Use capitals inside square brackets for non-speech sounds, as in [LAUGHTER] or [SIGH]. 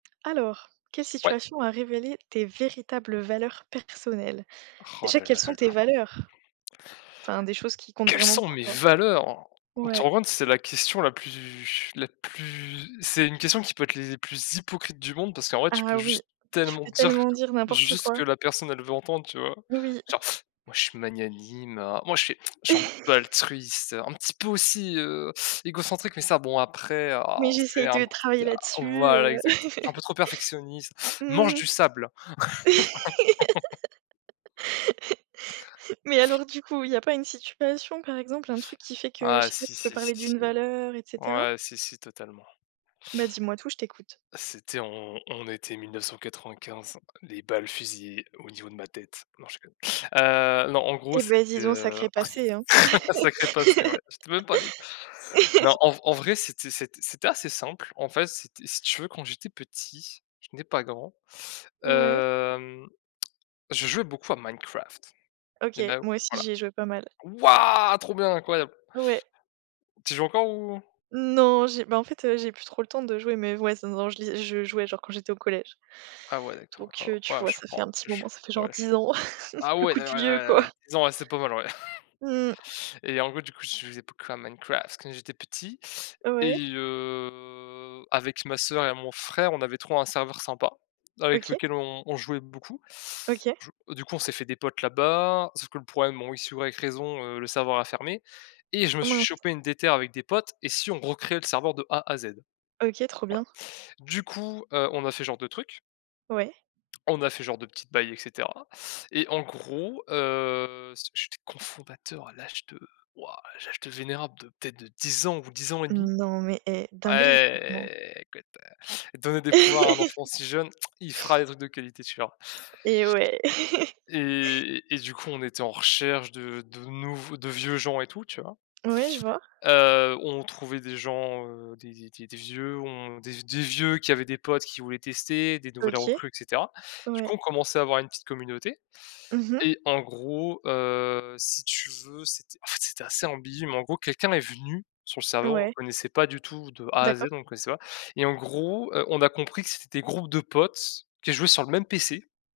Alors: quelle Ouais. situation a révélé tes véritables valeurs personnelles? Roh Déjà là quelles là là sont tes là. valeurs? Enfin des choses qui comptent Quelles vraiment sont pour mes toi? valeurs? Tu t'en Ouais. rends compte que c'est la question la plus la plus c'est une question qui peut être les plus hypocrites du monde parce qu'en fait tu Ah peux oui! juste Tu tellement peux dire, tellement dire n'importe juste ce que quoi. la personne elle veut entendre, tu vois? Oui. Genre: «Moi je suis magnanime oh, moi je suis je suis un petit peu altruiste, un [CHUCKLES] petit peu aussi, heu, égocentrique mais ça bon après Mais ah, j'essaye c'est de un travailler petit à là-dessus, voilà heu exactement, je suis un peu [LAUGHS] trop perfectionniste, mange Mmh. du sable!» [LAUGHS] [LAUGHS] Mais alors du coup, il y a pas une situation par exemple, un truc qui fait que, je Ah sais pas, si, tu peux si, si, parler si. d'une valeur et cetera? Ouais, si, si totalement. Bah dis-moi tout, je t'écoute. «C'était on on était 1995, les balles fusillaient au niveau de ma tête». Non je déconne. Heu, non en gros Eh c'était, beh dis donc, heu sacré passé, hein! [CHUCKLES] un sacré passé, ouais, j'étais même pas né non en v en [LAUGHS] vrai c'était c'était c'était assez simple. En fait c'était si tu veux quand j'étais petit, je n'ai pas grand, Ouais. hem, [CLICKS TONGUE] je jouais beaucoup à Minecraft, OK. you know Moi aussi Voilà. j'y ai joué pas mal. Waouh! Trop bien, incroyable! Ouais. Tu joues encore, ou? Non j'ai bah en fait, heu, j'ai plus trop le temps de jouer, mais ouais, non, non, je li je jouais genre quand j'étais au collège. Ah ouais d'accord, Donc oh heu, tu waouh! vois, Je ça fait prends un petit je suis moment, ça fait genre ouais. 10 ans, [CHUCKLES] Ah le ouais coup de vieux, quoi. d'a disons, ouais, c'est pas mal, ouais. Mmh. [CHUCKLES] Et en gros du coup je jouais beaucoup à Minecraft quand j'étais petit Ouais. et heu, avec ma sœur et mon frère on avait trouvé un serveur sympa avec OK. lequel on on jouait beaucoup. OK. Du du coup on s'est fait des potes là-bas, sauf que le problème bon X ou Y raison, heu, le serveur a fermé et je me Ah suis mince. chopé une déterre avec des potes: «Et si on recréait le serveur de A à Z?» Voilà. OK trop bien. Du coup heu, on a fait ce genre de trucs Ouais. on a fait genre de petites bail et cetera et en gros, heu, si j'étais cofondateur à l'âge de waouh, l'âge de vénérable de peut-être de 10 ans ou 10 ans et demi! Non mais, eh: Ah dinguerie, franchement! é écoute, donnez des pouvoirs à un enfant [LAUGHS] si jeune, [TSK] il fera des trucs de qualité, tu verras. Eh ouais. [LAUGHS] Et et du coup on était en recherche de de nouveaux de vieux gens et tout, tu vois? Ouais je vois. Heu, on trouvait des gens, heu, des des des des vieux on des des vieux qui avaient des potes qui voulaient tester, des nouvelles OK. recrues, et cetera. Du Ouais. coup on commençait à avoir une petite communauté Mmh mh. et en gros heu, si tu veux c'était en fait c'était assez ambigu, mais en gros quelqu'un est venu sur le serveur, on le Ouais. connaissait pas du tout de A à Z, D'accord. on le connaissait pas, et en gros heu, on a compris que c'était des groupes de potes qui jouaient sur le même PC